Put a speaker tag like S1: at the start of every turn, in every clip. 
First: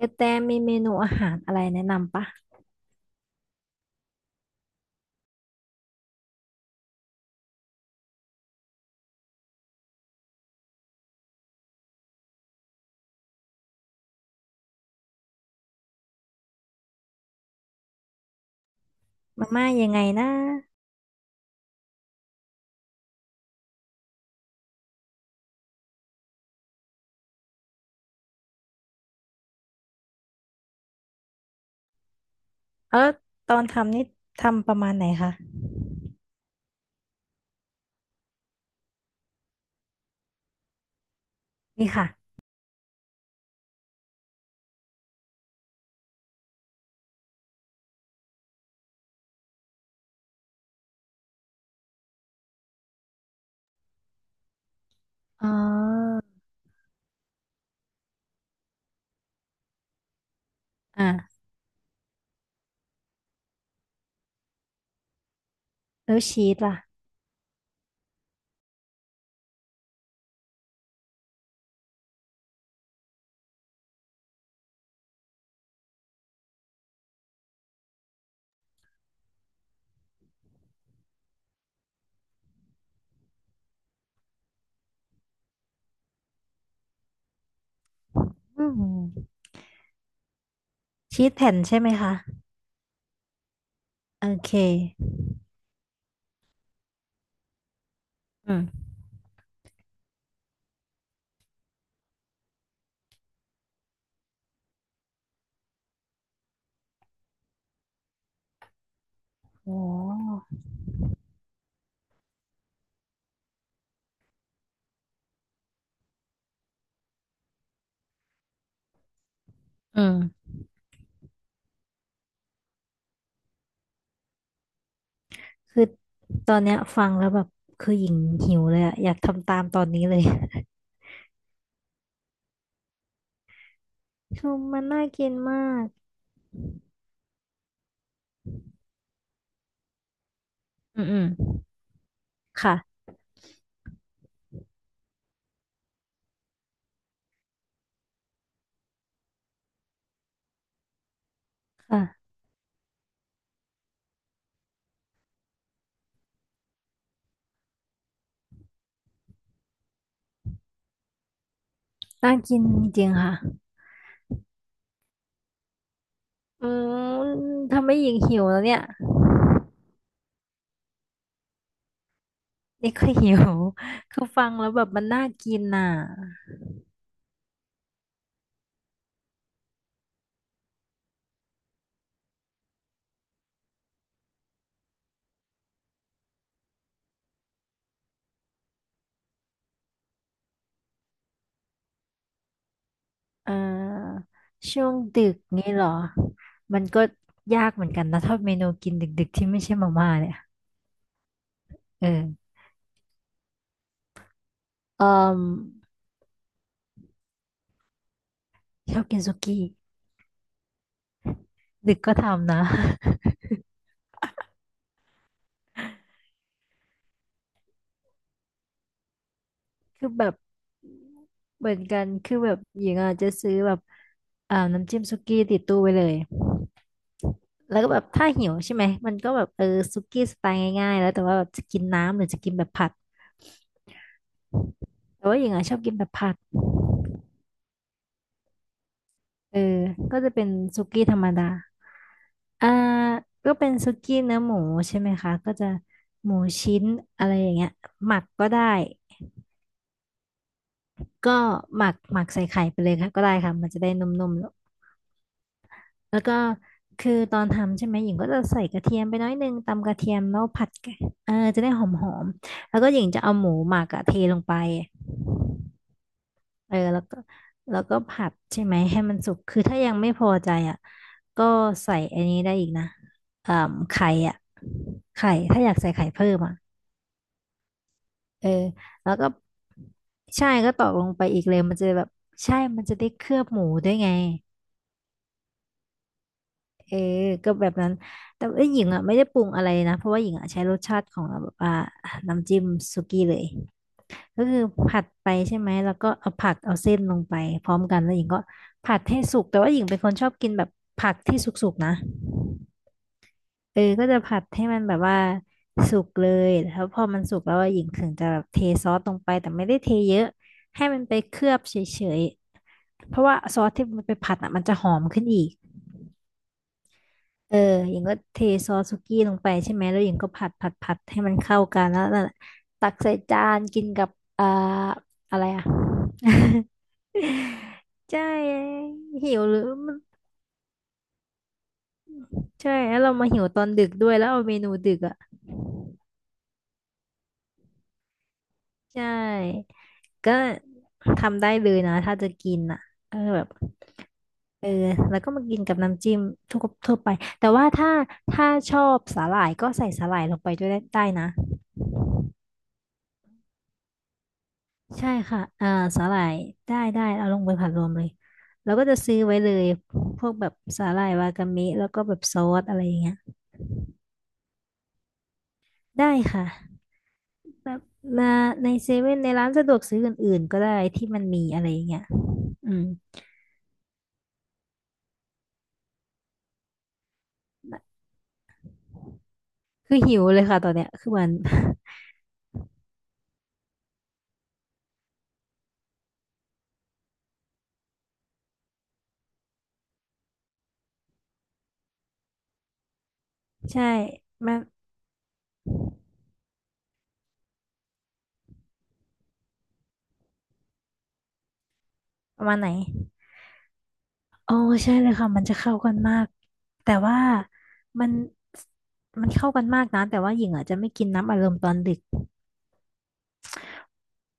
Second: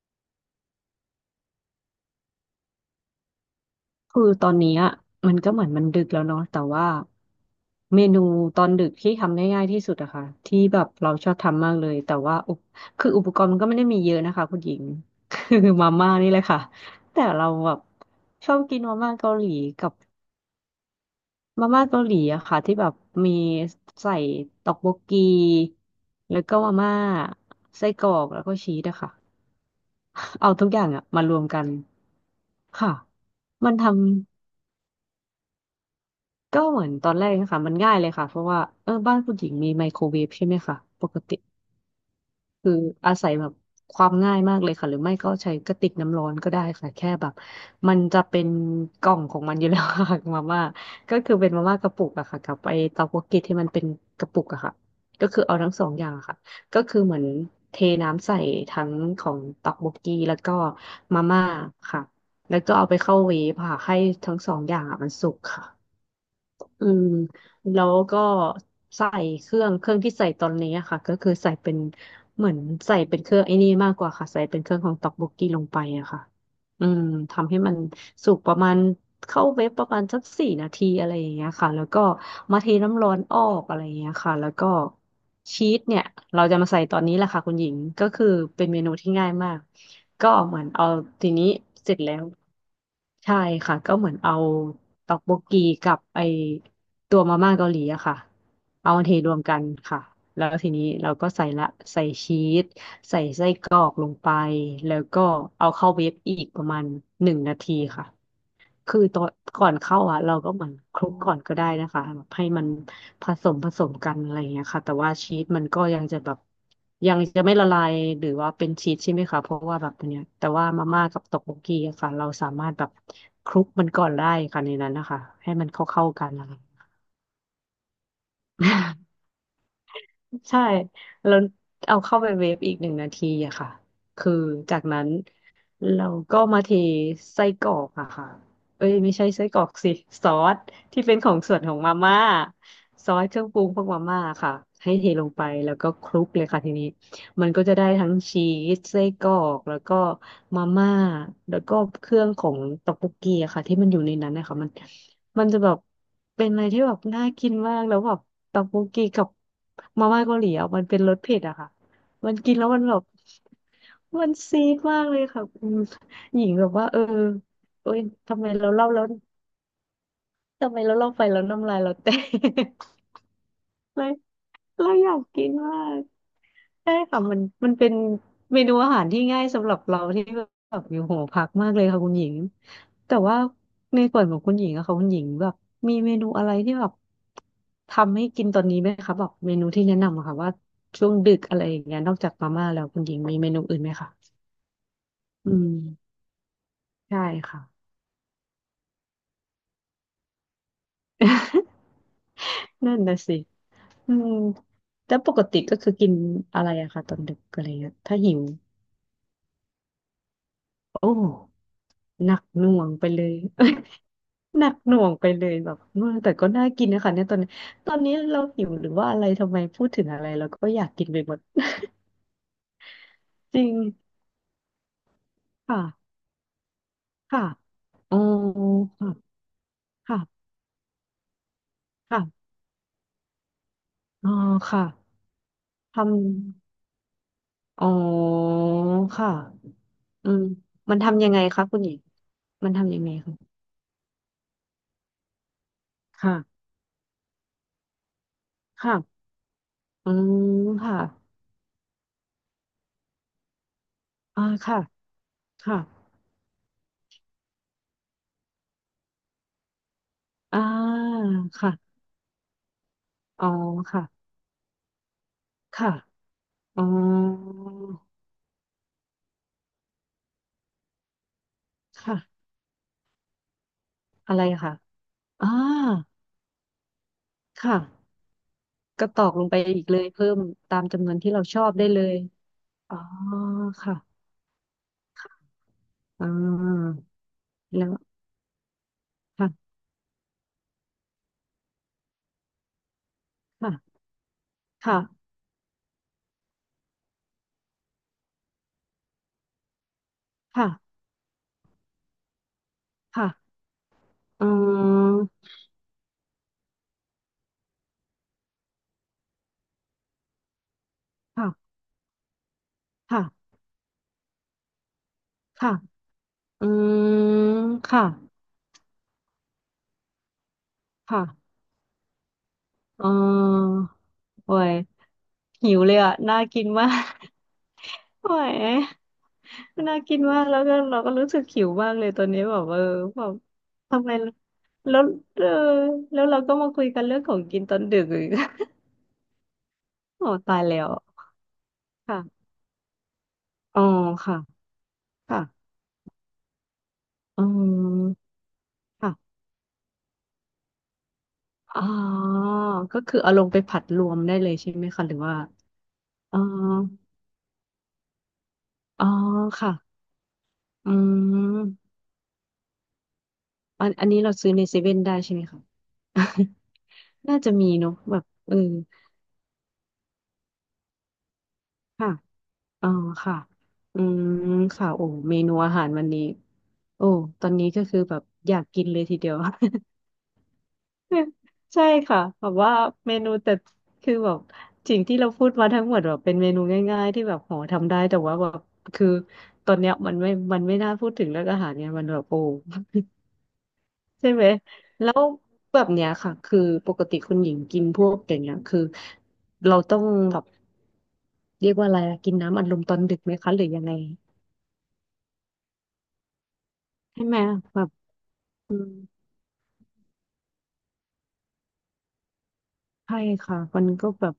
S1: กระแตมีเมนูอาหารอะไรแนะนำปะ
S2: คือตอนนี้อะมันก็เหมือนมันดึกแล้วเนาะแต่ว่าเมนูตอนดึกที่ทำได้ง่ายที่สุดอะค่ะที่แบบเราชอบทำมากเลยแต่ว่าคืออุปกรณ์มันก็ไม่ได้มีเยอะนะคะคุณหญิงคือมาม่านี่แหละค่ะแต่เราแบบชอบกินมาม่าเกาห
S1: มา
S2: ลี
S1: ม่า
S2: กั
S1: ยัง
S2: บ
S1: ไงนะ
S2: มาม่าเกาหลีอะค่ะที่แบบมีใส่ต็อกโบกกีแล้วก็มาม่าไส้กรอกแล้วก็ชีสอะค่ะเอาทุกอย่างอะมารวมกันค่ะ
S1: เออตอน
S2: มันทำ
S1: ทำนี่ทำประมาณไหนคะ
S2: ก็เหมือนตอนแรกนะคะมันง่ายเลยค่ะเพราะว่าเออบ้านผู้หญิงมีไมโครเวฟใช่ไหมคะปกติ
S1: นี่ค่ะ
S2: คืออาศัยแบบความง่ายมากเลยค่ะหรือไม่ก็ใช้กระติกน้ำร้อนก็ได้ค่ะแค่แบบมันจะเป็นกล่องของมันอยู่แล้วค่ะ มาม่าก็คือเป็นมาม่ากระปุกอะค่ะกับไอเตาโกกิที่มันเป็นกระปุกอะค่ะก็คือ
S1: อ๋
S2: เอาทั้งสองอย่า
S1: อ
S2: งอะค่ะก็คือเหมือนเทน้ำใส่ทั้งของเตักโบกกีแล้วก็
S1: อ่ะ
S2: มาม่าค่ะแล้วก็เอาไปเข้าเวฟค่ะให้ทั้งสองอย่างอะมันสุกค่ะ
S1: แล้วชีสล่ะ
S2: อืมแล้วก็ใส่เครื่องที่ใส่ตอนนี้อะค่ะก็คือใส่เป็นเหมือนใส่เป็นเครื่องไอ้นี่มากกว่าค่ะใส่เป็นเครื่องของต็อกโบกกี้ลงไปอะค่ะอืมทำให้มันสุกประมาณเข้าเวฟประมาณสัก4 นาทีอะไรอย่างเงี้ยค่ะแล้วก็มาเทน้ำร้อนออกอะไรอย่างเงี้ยค่ะแล้วก็ชีสเนี่ยเราจะมาใส่ตอนนี้แหละค่ะคุณหญิงก็คือ
S1: อื
S2: เป็นเมนูที่ง่า
S1: ม
S2: ยมากก็เหมือนเอา
S1: ชี
S2: ที
S1: ส
S2: นี้
S1: แผ่นใช่ไหม
S2: เสร็จ
S1: คะ
S2: แล้ว ใช่ค่ะก็เหมือน
S1: โอ
S2: เอา
S1: เค
S2: ตอกโบกีกับไอตัวมาม่าเกาหลีอะค่ะ
S1: อืม
S2: เอามาเทรวมกันค่ะแล้วทีนี้เราก็ใส่ละใส่ชีสใส่ไส้กรอกลงไปแล้วก็เอาเข้าเวฟอีกประมาณหนึ่งนาทีค่ะ คือตอนก่อ
S1: โอ้
S2: นเข้าอ่ะเราก็เหมือนคลุกก่อนก็ได้นะคะแบบให้มันผสมกันอะไรอย่างเงี้ยค่ะแต่ว่าชีสมันก็ยังจะแบบยังจะไม่ละลายหรือว่าเป็นชีสใช่ไหมคะเพราะว่าแบบ
S1: อื
S2: เนี้ย
S1: ม
S2: แต่ว่ามาม่ากับตอกโบกีอะค่ะเราสามารถแบบคลุกมันก่อนได้ค่ะในนั้นนะคะให้มัน
S1: คือ
S2: เข้ากันนะ
S1: ตอ
S2: คะ
S1: นเนี้ยฟังแล้วแบบคือหญิงหิวเลยอะอยากทำตามตอนนี้เลย
S2: ใช่แล้วเอาเข้าไปเวฟอีกหนึ่งนาทีอะค่ะคือ
S1: ชื
S2: จา
S1: มั
S2: ก
S1: น
S2: นั้
S1: น่า
S2: น
S1: กินมาก
S2: เราก็มาเทไส้กรอกอะค่ะเอ้ยไม่ใช่ไส้กรอกสิซอส
S1: อื
S2: ที่
S1: ม
S2: เป็
S1: อื
S2: น
S1: ม
S2: ของส่วนของมาม่า
S1: ค่ะ
S2: ซอสเครื่องปรุงพวกมาม่าค่ะให้เทลงไปแล้วก็คลุกเลยค่ะทีนี้มันก็จะได้ทั้งชีสไส้กรอกแล้วก็มาม่าแล้วก็เครื่อง
S1: ค่ะ
S2: ของต๊อกโบกกีอะค่ะที่มันอยู่ในนั้นนะคะมันจะแบบเป็นอะไรที่แบบน่ากินมากแล้วแบบต๊อกโบกกีกับมาม่าเกาหลีอะมันเป็นรสเผ็ดอะค่ะ มั
S1: น่า
S2: นกิน
S1: กิน
S2: แล้ว
S1: จ
S2: มันแบบ
S1: ริงๆค่ะ
S2: มันซีดมากเลยค่ะคหญิงแบ
S1: อื
S2: บว่าเออ
S1: มทำ
S2: เอ้
S1: ให้
S2: ย
S1: หญิง
S2: ทำ
S1: หิว
S2: ไม
S1: แล้ว
S2: เรา
S1: เนี่ย
S2: เล่าแล้วทำไมเราเล่าไปแล้วน้ำลายเราแตก
S1: นี่ก็หิว
S2: เล ย
S1: คือฟังแล้วแบบ
S2: เรา
S1: มัน
S2: อยาก
S1: น่า
S2: กิน
S1: กิน
S2: มา
S1: น่ะ
S2: กใช่ค่ะมันเป็นเมนูอาหารที่ง่ายสำหรับเราที่แบบอยู่หอพักมากเลยค่ะคุณหญิงแต่ว่าในส่วนของคุณหญิงอะค่ะคุณหญิงแบบมีเมนูอะไรที่แบบทำให้กินตอนนี้ไหมคะแบบเมนูที่แนะนำอะค่ะว่าช่วงดึกอะไรอย่างเงี้ยนอกจากมาม่าแล้วคุณหญิงมี
S1: เ
S2: เมนูอื่นไหมคะ
S1: ออช่วงดึก
S2: อื
S1: งี้
S2: ม
S1: เหรอ มันก็
S2: ใช่ค่ะ
S1: ยากเหมือนกันนะถ้าเมนูกินดึกๆที่ไม่ใช่มาม่าเนี่ย เออ
S2: นั่นนะสิอืม
S1: เอ
S2: แล้วปก
S1: อ
S2: ติก็คือกินอะไรอะคะตอนดึกอะไรเงี้ยถ้าหิว
S1: ชอบกินสุกี้
S2: โอ้
S1: ดึกก็
S2: หนัก
S1: ทำนะ
S2: หน่วงไปเลย หนักหน่วงไปเลยแบบเออแต่ก็น่ากินนะคะเนี่ยตอนนี้ตอนนี้เราหิวหรือว่าอะไรทำไมพูด ถึ
S1: คื
S2: ง
S1: อ
S2: อะ
S1: แบ
S2: ไร
S1: บ
S2: เราก็อยากกินไปหมด
S1: เหมือนกันคือแบบหญิงอาจจะ ซื้อ
S2: จริ
S1: แบ
S2: ง
S1: บอ่าน้ำจิ้มสุกี้ติดตู้ไว้เล
S2: ค่ะ
S1: ย
S2: ค่ะ
S1: แล้วก็แบบ
S2: อ๋อ
S1: ถ้าหิวใช่ไหม
S2: ค่ะ
S1: มันก็แบบเออสุ
S2: ค่ะ
S1: กี้สไตล์ง่ายๆแล้วแต่ว่าแบบจะกินน้ำหรือจะกิ
S2: ค่ะ
S1: นแบบผัด
S2: อ๋อค่ะ
S1: แต่ว่าหญิงอ่ะชอบกินแบบผัด
S2: ทำอ๋อค่ะ
S1: เออก็
S2: อื
S1: จะ
S2: ม
S1: เป็นสุ
S2: มัน
S1: กี้ธร
S2: ทำ
S1: รม
S2: ยังไง
S1: ดา
S2: คะคุณหญิง
S1: อ่า
S2: มันทำยังไงคะ
S1: ก็เป็นสุกี้เนื้อหมูใช่ไหมคะก็จะหมู
S2: ค่ะ
S1: ชิ้นอะไรอย่างเงี้ยหมักก็ได้
S2: ค่ะอืมค่ะ
S1: ก็หมักหมักใส่ไข่ไปเลยค่ะก็ได้ค่ะมันจะได้นุ่มๆ
S2: อ่า
S1: แล้ว
S2: ค่ะค่ะ
S1: แล้วก็คือตอนทำใช่ไหมหญิงก็จะใส่กระเทียมไปน้อยนึงตำกระเทียมแล้ว
S2: อ่
S1: ผัดไก่
S2: า
S1: เออจะได้ห
S2: ค่ะ
S1: อมๆแล้วก็หญิงจะเอา
S2: อ๋
S1: ห
S2: อ
S1: มูหมักอะ
S2: ค่ะ
S1: เทลงไป
S2: ค่ะ
S1: เออ
S2: อ๋อ
S1: แล้วก็แล้วก็ผัดใช่ไหมให้มันสุกคือถ้ายังไม่พอใจอ่ะก็ใส่อันนี้
S2: ค่ะ
S1: ได้อีกนะอ่าไข่อ่ะ
S2: อะไรค่ะ
S1: ไข่
S2: อ่า
S1: ถ้าอยากใส่ไข่เพิ่มอ่ะ
S2: ค่ะ
S1: เออ
S2: ก็
S1: แล้ว
S2: ตอ
S1: ก็
S2: กลงไปอีกเลยเพิ่ม
S1: ใช่ก็
S2: ตา
S1: ต
S2: ม
S1: อกล
S2: จำน
S1: ง
S2: วน
S1: ไป
S2: ที่
S1: อี
S2: เรา
S1: กเล
S2: ช
S1: ย
S2: อบ
S1: มันจะ
S2: ได้เล
S1: แบบ
S2: ย
S1: ใช่มัน
S2: อ๋
S1: จะ
S2: อ
S1: ได้เคลือบหมูด้วย
S2: ค่ะ
S1: ไง
S2: อ่า
S1: เออก็แบบ
S2: แล้
S1: นั้น
S2: ว
S1: แต่ว่าหญิงอ่ะไม่ได้ปรุงอะไร
S2: ค่ะ
S1: นะเพราะว่าหญิงอ่ะใช้รสชาติของแบบว่าน้ำจิ้มสุกี้เลย
S2: ค่ะ
S1: ก็คือ
S2: ค่ะ
S1: ผัดไปใช่ไหมแล้วก็เอาผักเอาเส้นลงไปพร้อมกันแล้วหญิงก็ผัดให้สุกแต่ว่าหญิงเป็นคนชอบกินแบบ
S2: ค่ะ
S1: ผักที่สุกๆนะ
S2: ค่ะ
S1: เออก็จะผัด
S2: อื
S1: ให้มันแบบว่า
S2: ม
S1: สุกเลยแล้วพอมันสุกแล้วอะหญิงถึงจะแบบเทซอสลงไปแต่ไม่ได้เทเยอะให้มันไปเคลื
S2: ค่ะ
S1: อบเฉยๆเพราะว่า
S2: ค่ะ
S1: ซอสที่มันไปผัดอ่ะมันจะหอมขึ้นอีก
S2: ค่ะอืม
S1: เออหญิ
S2: ค่ะ
S1: งก็เทซอสสุกี้ลงไปใช่ไหมแล้วหญิงก็ผัดให้มัน
S2: ค่ะ
S1: เข้ากันแล้วนั่นแหละตัก
S2: อ๋อ
S1: ใส่จานกินกับอ่า
S2: โอ้ย
S1: อะไรอ่ะ
S2: หิวเลยอ่ะน่ากินมาก
S1: ใช
S2: โอ้ย
S1: ่หิวหรือมัน
S2: น่ากินมากแล้วก็เราก็รู้สึกหิวมากเลยตอนนี้แบบ
S1: ใช่
S2: เออ
S1: แล้วเรา
S2: แบ
S1: มา
S2: บ
S1: หิวตอนดึก
S2: ทำ
S1: ด้ว
S2: ไม
S1: ยแล้วเอาเมนูดึ
S2: แล้
S1: ก
S2: ว
S1: อ่ะ
S2: เออแล้วเราก็มาคุยกันเรื่องของกินตอนดึกอีก
S1: ใช่
S2: โอ้
S1: ก็
S2: ตายแล้ว
S1: ทำได้เลยนะถ้าจะ
S2: ค่ะ
S1: กินอ่ะก็แบบ
S2: อ๋อค่ะ
S1: เออแล้วก็
S2: ค่ะ
S1: มากินกับน้ำจิ้มทั่วทั่วไป
S2: อื
S1: แต่ว่าถ้า
S2: ม
S1: ถ้าชอบสา
S2: ค่ะ
S1: หร่ายก็ใส่สาหร่ายลงไปด้วยได้ได้นะ
S2: อ๋อก็คือเอาลงไปผัดรวมได้เลยใช่ไหมคะ
S1: ใช่
S2: หรือว่า
S1: ค่ะอ่าสาหร่าย
S2: อ๋อ
S1: ได้ได้เอาลงไปผัดรวมเลยแล้วก็จะ
S2: อ๋อ
S1: ซื้อไว้เลย
S2: ค่ะ
S1: พวกแบบสา
S2: อื
S1: หร่ายวากามิแล้ว
S2: ม
S1: ก็แบบซอสอะไรอย่างเงี้ย
S2: อันอันนี้เราซื้อในเซเว่นได้ใช่ไหมคะ
S1: ได้ค่ะ
S2: น่าจะมี
S1: แบบ
S2: เนอะแบบ
S1: มา
S2: เออ
S1: ในเซเว่นในร้านสะดวกซื้ออื่นๆก็ได้ที่มันมีอะไรอย่างเงี้ย
S2: ค่ะ
S1: อืม
S2: อ๋อค่ะ อืมค่ะโอ้เมนูอาหารวันนี้โอ้ตอนนี้ก็คือแบบอยากกินเลยทีเดียว
S1: คือหิวเลยค่ะตอนเนี้ยคือมัน
S2: ใช่ค่ะแบบว่าเมนูแต่คือแบบสิ่งที่เราพูดมาทั้งหมดแบบเป็นเมนูง่ายๆที่แบบโหทำได้แต่ว่าแบบคือตอนเนี้ยมันไม่น่าพูดถึงเรื่องอาหารเนี่ยมันแบบโอ้
S1: ใช่
S2: ใช่ไหม
S1: มัน
S2: แล้วแบบเนี้ยค่ะคือปกติคุณหญิงกินพวกอย่างเงี้ยคือเราต้องแบบเรียกว่าอะไรอะกิน
S1: ประมา
S2: น้ำ
S1: ณ
S2: อั
S1: ไห
S2: ด
S1: น
S2: ลมตอนดึกไหมคะหรือยังไง
S1: โอ้ใช่เลยค่ะมันจะเข้ากันมากแต่ว่า
S2: ใช่ไหมแบบ
S1: มัน
S2: อืม
S1: มันเข้ากันมากนะแต่ว่าหญิงอาจจะไม่กินน้ำอารมณ์ตอนดึก
S2: ใช่ค่ะมันก็แบบ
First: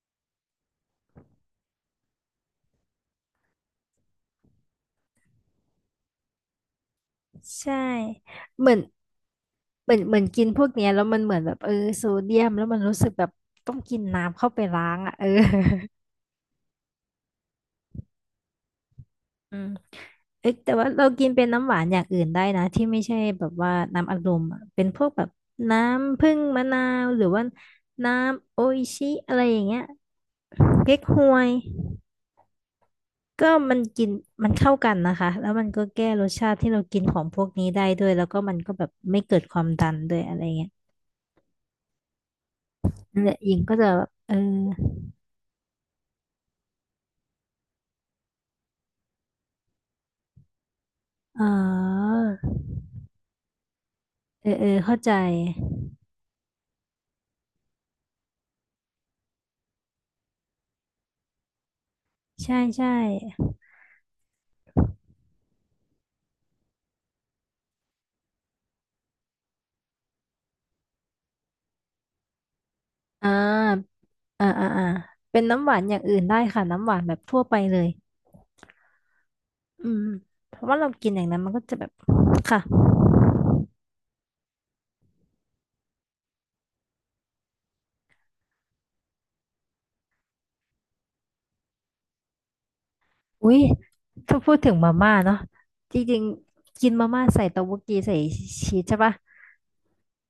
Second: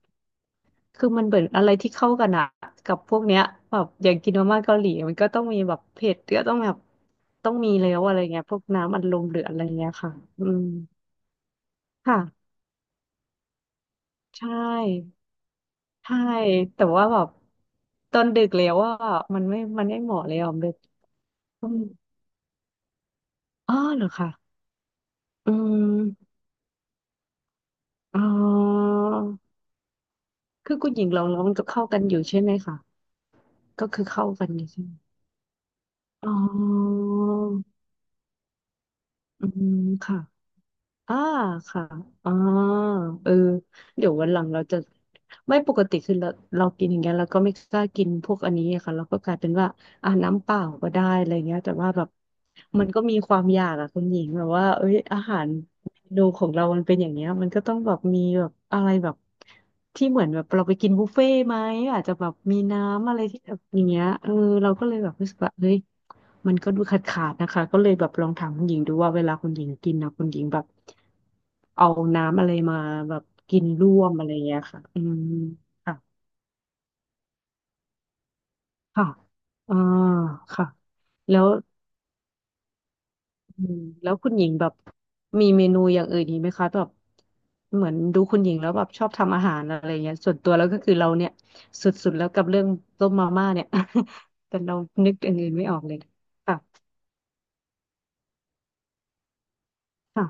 S2: คือมันเหมือนอะไรที่เข้ากันอะกับพวกเนี้ยแบบอย่างกินมาม่าเกาหลี มันก็ต้องมีแบบเผ็ดก็ต้องแบบต้องมี
S1: ใช่
S2: แล้วอะไรเงี้ยพวก
S1: เหมือน
S2: น้ำอัดลมหรืออะไรเงี้
S1: เห
S2: ย
S1: มือน
S2: ค่ะ
S1: เหมือนกิ
S2: อื
S1: นพ
S2: ม
S1: วกเนี้ยแล้วมันเหมือนแบบเออโซเดียม
S2: ค่ะ
S1: แล้วมันรู้สึกแบบต้องกินน้ำ
S2: ใช
S1: เข้าไปล้าง
S2: ่
S1: อ่ะเออ
S2: ใช่ แต่ว่าแบบตอนดึกแล้วอ่ะมัน
S1: อื
S2: ไม่
S1: ม
S2: มันไม่เหมาะเลยอ่ะ
S1: เอ๊ะแต่ว่าเรากินเป็น
S2: อื
S1: น้ำหวา
S2: ม
S1: นอย่างอื่นได้นะที่ไม่ใช่แบบว่า
S2: อ๋อเหรอ
S1: น้ำอัดล
S2: คะ
S1: มอะเป็นพวกแบบ
S2: อื
S1: น้ำผึ้
S2: ม
S1: งมะนาวหรือว่าน้
S2: อ๋
S1: ำโออิ
S2: อ
S1: ชิอะไรอย่างเงี้ย
S2: คือคุณ
S1: เก๊
S2: ห
S1: ก
S2: ญิง
S1: ฮ
S2: เรา
S1: ว
S2: ร้อ
S1: ย
S2: งก็เข้ากันอยู่ใช่ไหมคะ
S1: ก็มัน
S2: ก็คื
S1: กิ
S2: อ
S1: น
S2: เข้ากั
S1: มั
S2: น
S1: น
S2: อยู่
S1: เข้า
S2: ใช่ไห
S1: กั
S2: ม
S1: นนะคะแล้วมันก็แก้ร
S2: อ๋
S1: สชาติที่เรากิ
S2: อ
S1: นของพวกนี้ได้ด้วยแล้วก็มันก็แบบไม่เกิด
S2: อื
S1: ความ
S2: ม
S1: ดันด้ว
S2: ค่ะ
S1: ยอะไรเงี้ย
S2: อ่าค่ะอ๋อ
S1: นั่น
S2: เอ
S1: แห
S2: อ
S1: ละหญิงก็จะแบ
S2: เดี๋
S1: บ
S2: ยววัน
S1: เอ
S2: ห
S1: อ
S2: ลังเราจะไม่ปกติคือเรากินอย่างเงี้ยเราก็ไม่กล้ากินพวกอันนี้อะค่ะเราก็กลายเป็นว่าอ่าน้ำเปล่าก็ได้อะไร
S1: อ๋
S2: เงี้ยแต่ว่าแบบ
S1: อ
S2: มันก็มีความอยากอะคุณหญิงแบ
S1: เอ
S2: บ
S1: อ
S2: ว่า
S1: เออ
S2: เอ้ย
S1: เข้าใจ
S2: อาหาร นูของเรามันเป็นอย่างเงี้ยมันก็ต้องแบบมีแบบอะไรแบบที่เหมือนแบบเราไปกินบุฟเฟ่ต์ไหมอาจจะแบบ
S1: ใช่
S2: มี
S1: ใช่
S2: น้ำอะไรที่แบบอย่างเงี้ยเออเราก็เลยแบบรู้สึกว่าเฮ้ยมันก็ดูขาดนะคะก็เลยแบบลองถามคุณหญิงดูว่าเวลาคุณหญิงกินนะคุณหญิงแบบเอาน้ำอะไรมาแบบ
S1: อ่
S2: กินร่
S1: า
S2: วมอะไร
S1: อ่า
S2: เงี้ย
S1: อ่า
S2: ค่ะ
S1: อ่า
S2: อืม
S1: เป็นน้ำหวานอ
S2: ค่ะ
S1: ย่างอื่นได้ค่ะน้ำหวานแบบทั่วไปเลย
S2: ค่ะอ่า
S1: อืมเพ
S2: ค่ะ
S1: ราะว่าเรากินอย่างนั้
S2: แล้
S1: น
S2: ว
S1: มันก็จะแบบค่ะ
S2: อืมแล้วคุณหญิงแบบมีเมนูอย่างอื่นอีกไหมคะแบบเหมือนดูคุณหญิงแล้วแบบชอบทำอาหารอะไรเงี้ยส่วนตัวแล้วก็คือเราเนี่ยสุดๆแล้วกับเรื่องต้มมาม่า
S1: อุ้ย
S2: เนี่ย
S1: ถ้า พู
S2: แต่
S1: ดถึ
S2: เรา
S1: งมา
S2: นึ
S1: ม่า
S2: กอย่า
S1: เนาะ
S2: งอื่นไม่ออกเล
S1: จ
S2: ย
S1: ริง
S2: ค่ะ
S1: ๆกินมาม่าใส่เต้าหู้กีใส่ชีสใช่ปะ
S2: ค่ะ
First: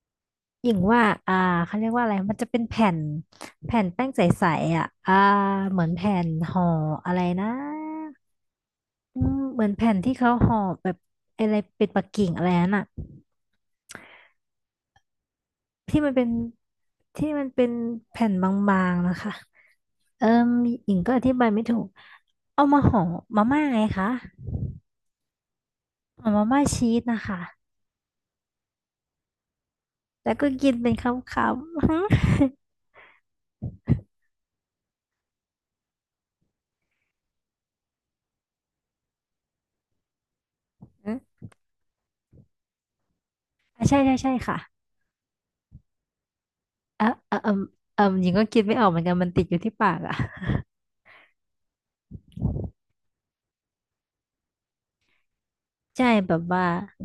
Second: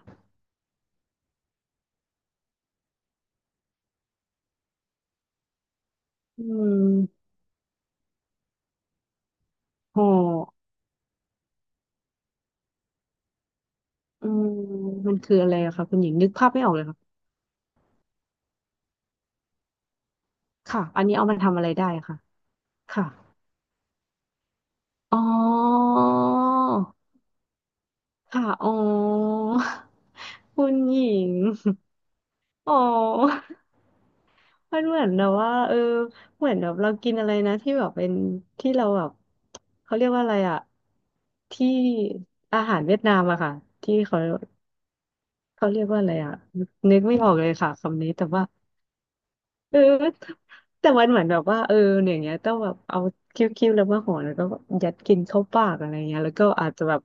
S1: หญิงว่าอ่าเขาเรียกว่าอะไร มันจะเป็นแผ่นแผ่นแป้งใสๆอ่ะอ่า เหมือนแผ่น
S2: อื
S1: ห่ออะไร
S2: ม
S1: นะอืมเหมือนแผ่น
S2: ห่อ
S1: ที่เขาห่อแบบอะไรเป็ดปักกิ่งอะไรนั่นอ่ะ
S2: อืมมันคืออะไรอะคะคุ
S1: ที่
S2: ณห
S1: มั
S2: ญิ
S1: น
S2: ง
S1: เป็
S2: นึ
S1: น
S2: กภาพไม่ออกเลยค่ะ
S1: ที่มันเป็นแผ่นบางๆนะคะเอิ่ม
S2: ค่ะ
S1: หญิง
S2: อัน
S1: ก็
S2: นี้
S1: อ
S2: เอา
S1: ธิ
S2: มา
S1: บาย
S2: ทำ
S1: ไม่
S2: อะไร
S1: ถู
S2: ได้
S1: ก
S2: ค่ะ
S1: เอามาห่อ
S2: ค่ะ
S1: มาม่าไงคะ
S2: อ๋อ
S1: อ๋อมาม่าชีสนะคะ
S2: ค่ะอ๋อ
S1: แล้วก็
S2: คุ
S1: กิน
S2: ณ
S1: เป็
S2: ห
S1: น
S2: ญิ
S1: ค
S2: ง
S1: ำๆ
S2: อ๋อ มันเหมือนแบบว่าเออเหมือนแบบเรากินอะไรนะที่แบบเป็นที่เราแบบเขาเรียกว่าอะไรอะ
S1: อืม
S2: ที่อาหารเวียดนามอะค่ะ
S1: อ่ะ
S2: ที่
S1: ใช่ใช่
S2: เขา
S1: ใช่ค่ะ
S2: เขาเรียกว่าอะไรอะนึ
S1: เอ
S2: ก
S1: อ
S2: ไม่ออ
S1: เอ
S2: ก
S1: อ
S2: เล
S1: เอ
S2: ย
S1: ม
S2: ค่ะ
S1: เอ
S2: คำนี้
S1: มห
S2: แต่
S1: ญิง
S2: ว่า
S1: ก็กินไม่ออกเหมือนกันมันติดอยู่ที่
S2: เอ
S1: ปากอ่ะ
S2: อแต่มันเหมือนแบบว่าเนี่ยอย่างเงี้ยต้องแบบเอาคิ้วๆแล้วมาห่อแล้วก็ยัดกินเข้าปากอะไร
S1: ใช่
S2: เงี้ย
S1: แบ
S2: แล้ว
S1: บ
S2: ก็
S1: ว่า
S2: อาจจะแบบ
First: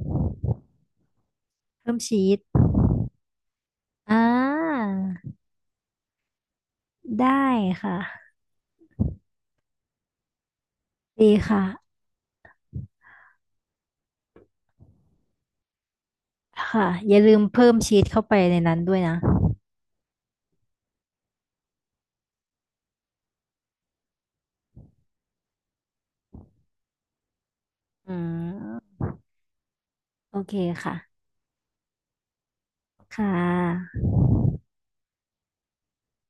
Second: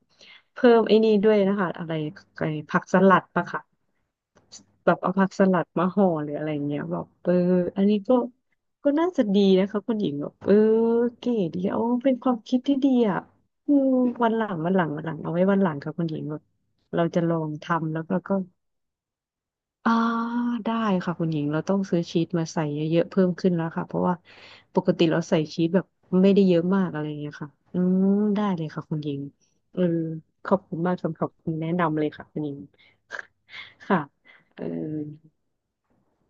S2: เพิ่มไอ้นี่ด้วยนะคะอะ
S1: เพิ่
S2: ไร
S1: มชีส
S2: ไอ้ผักสลัดปะค่ะ
S1: อ่า
S2: แบบเอาผักสลัดมาห่อหรืออะไรเงี้ยแบบเออ
S1: ได้
S2: อัน
S1: ค่ะ
S2: นี้ก็ก็น่าจะดีนะคะคุณหญิงแบบเออ
S1: ดี
S2: เก๋ดี
S1: ค่ะ
S2: เอาเป็นความคิดที่ดีอ่ะอืมวันหลังเอาไว้วันหลังค่ะคุณหญิงแบบ
S1: ค่ะ
S2: เรา
S1: อย่า
S2: จะล
S1: ลื
S2: อ
S1: ม
S2: ง
S1: เพิ่ม
S2: ทำ
S1: ชี
S2: แล้ว
S1: สเข้า
S2: ก็
S1: ไปในนั้นด้วยนะ
S2: อ่าได้ค่ะคุณหญิงเราต้องซื้อชีสมาใส่เยอะๆเพิ่มขึ้นแล้วค่ะเพราะว่าปกติเราใส่ชีสแบบไม่ได้เยอะมากอะไรอย่างเงี้ยค่ะอืม
S1: อื
S2: ได้เลยค่ะคุ
S1: ม
S2: ณหญิงเออ
S1: โอ
S2: ข
S1: เค
S2: อบคุณมา
S1: ค่ะ
S2: กสำหรับคำแนะนำเลยค่ะคุณหญิง
S1: ค่ะ
S2: ค่ะเออ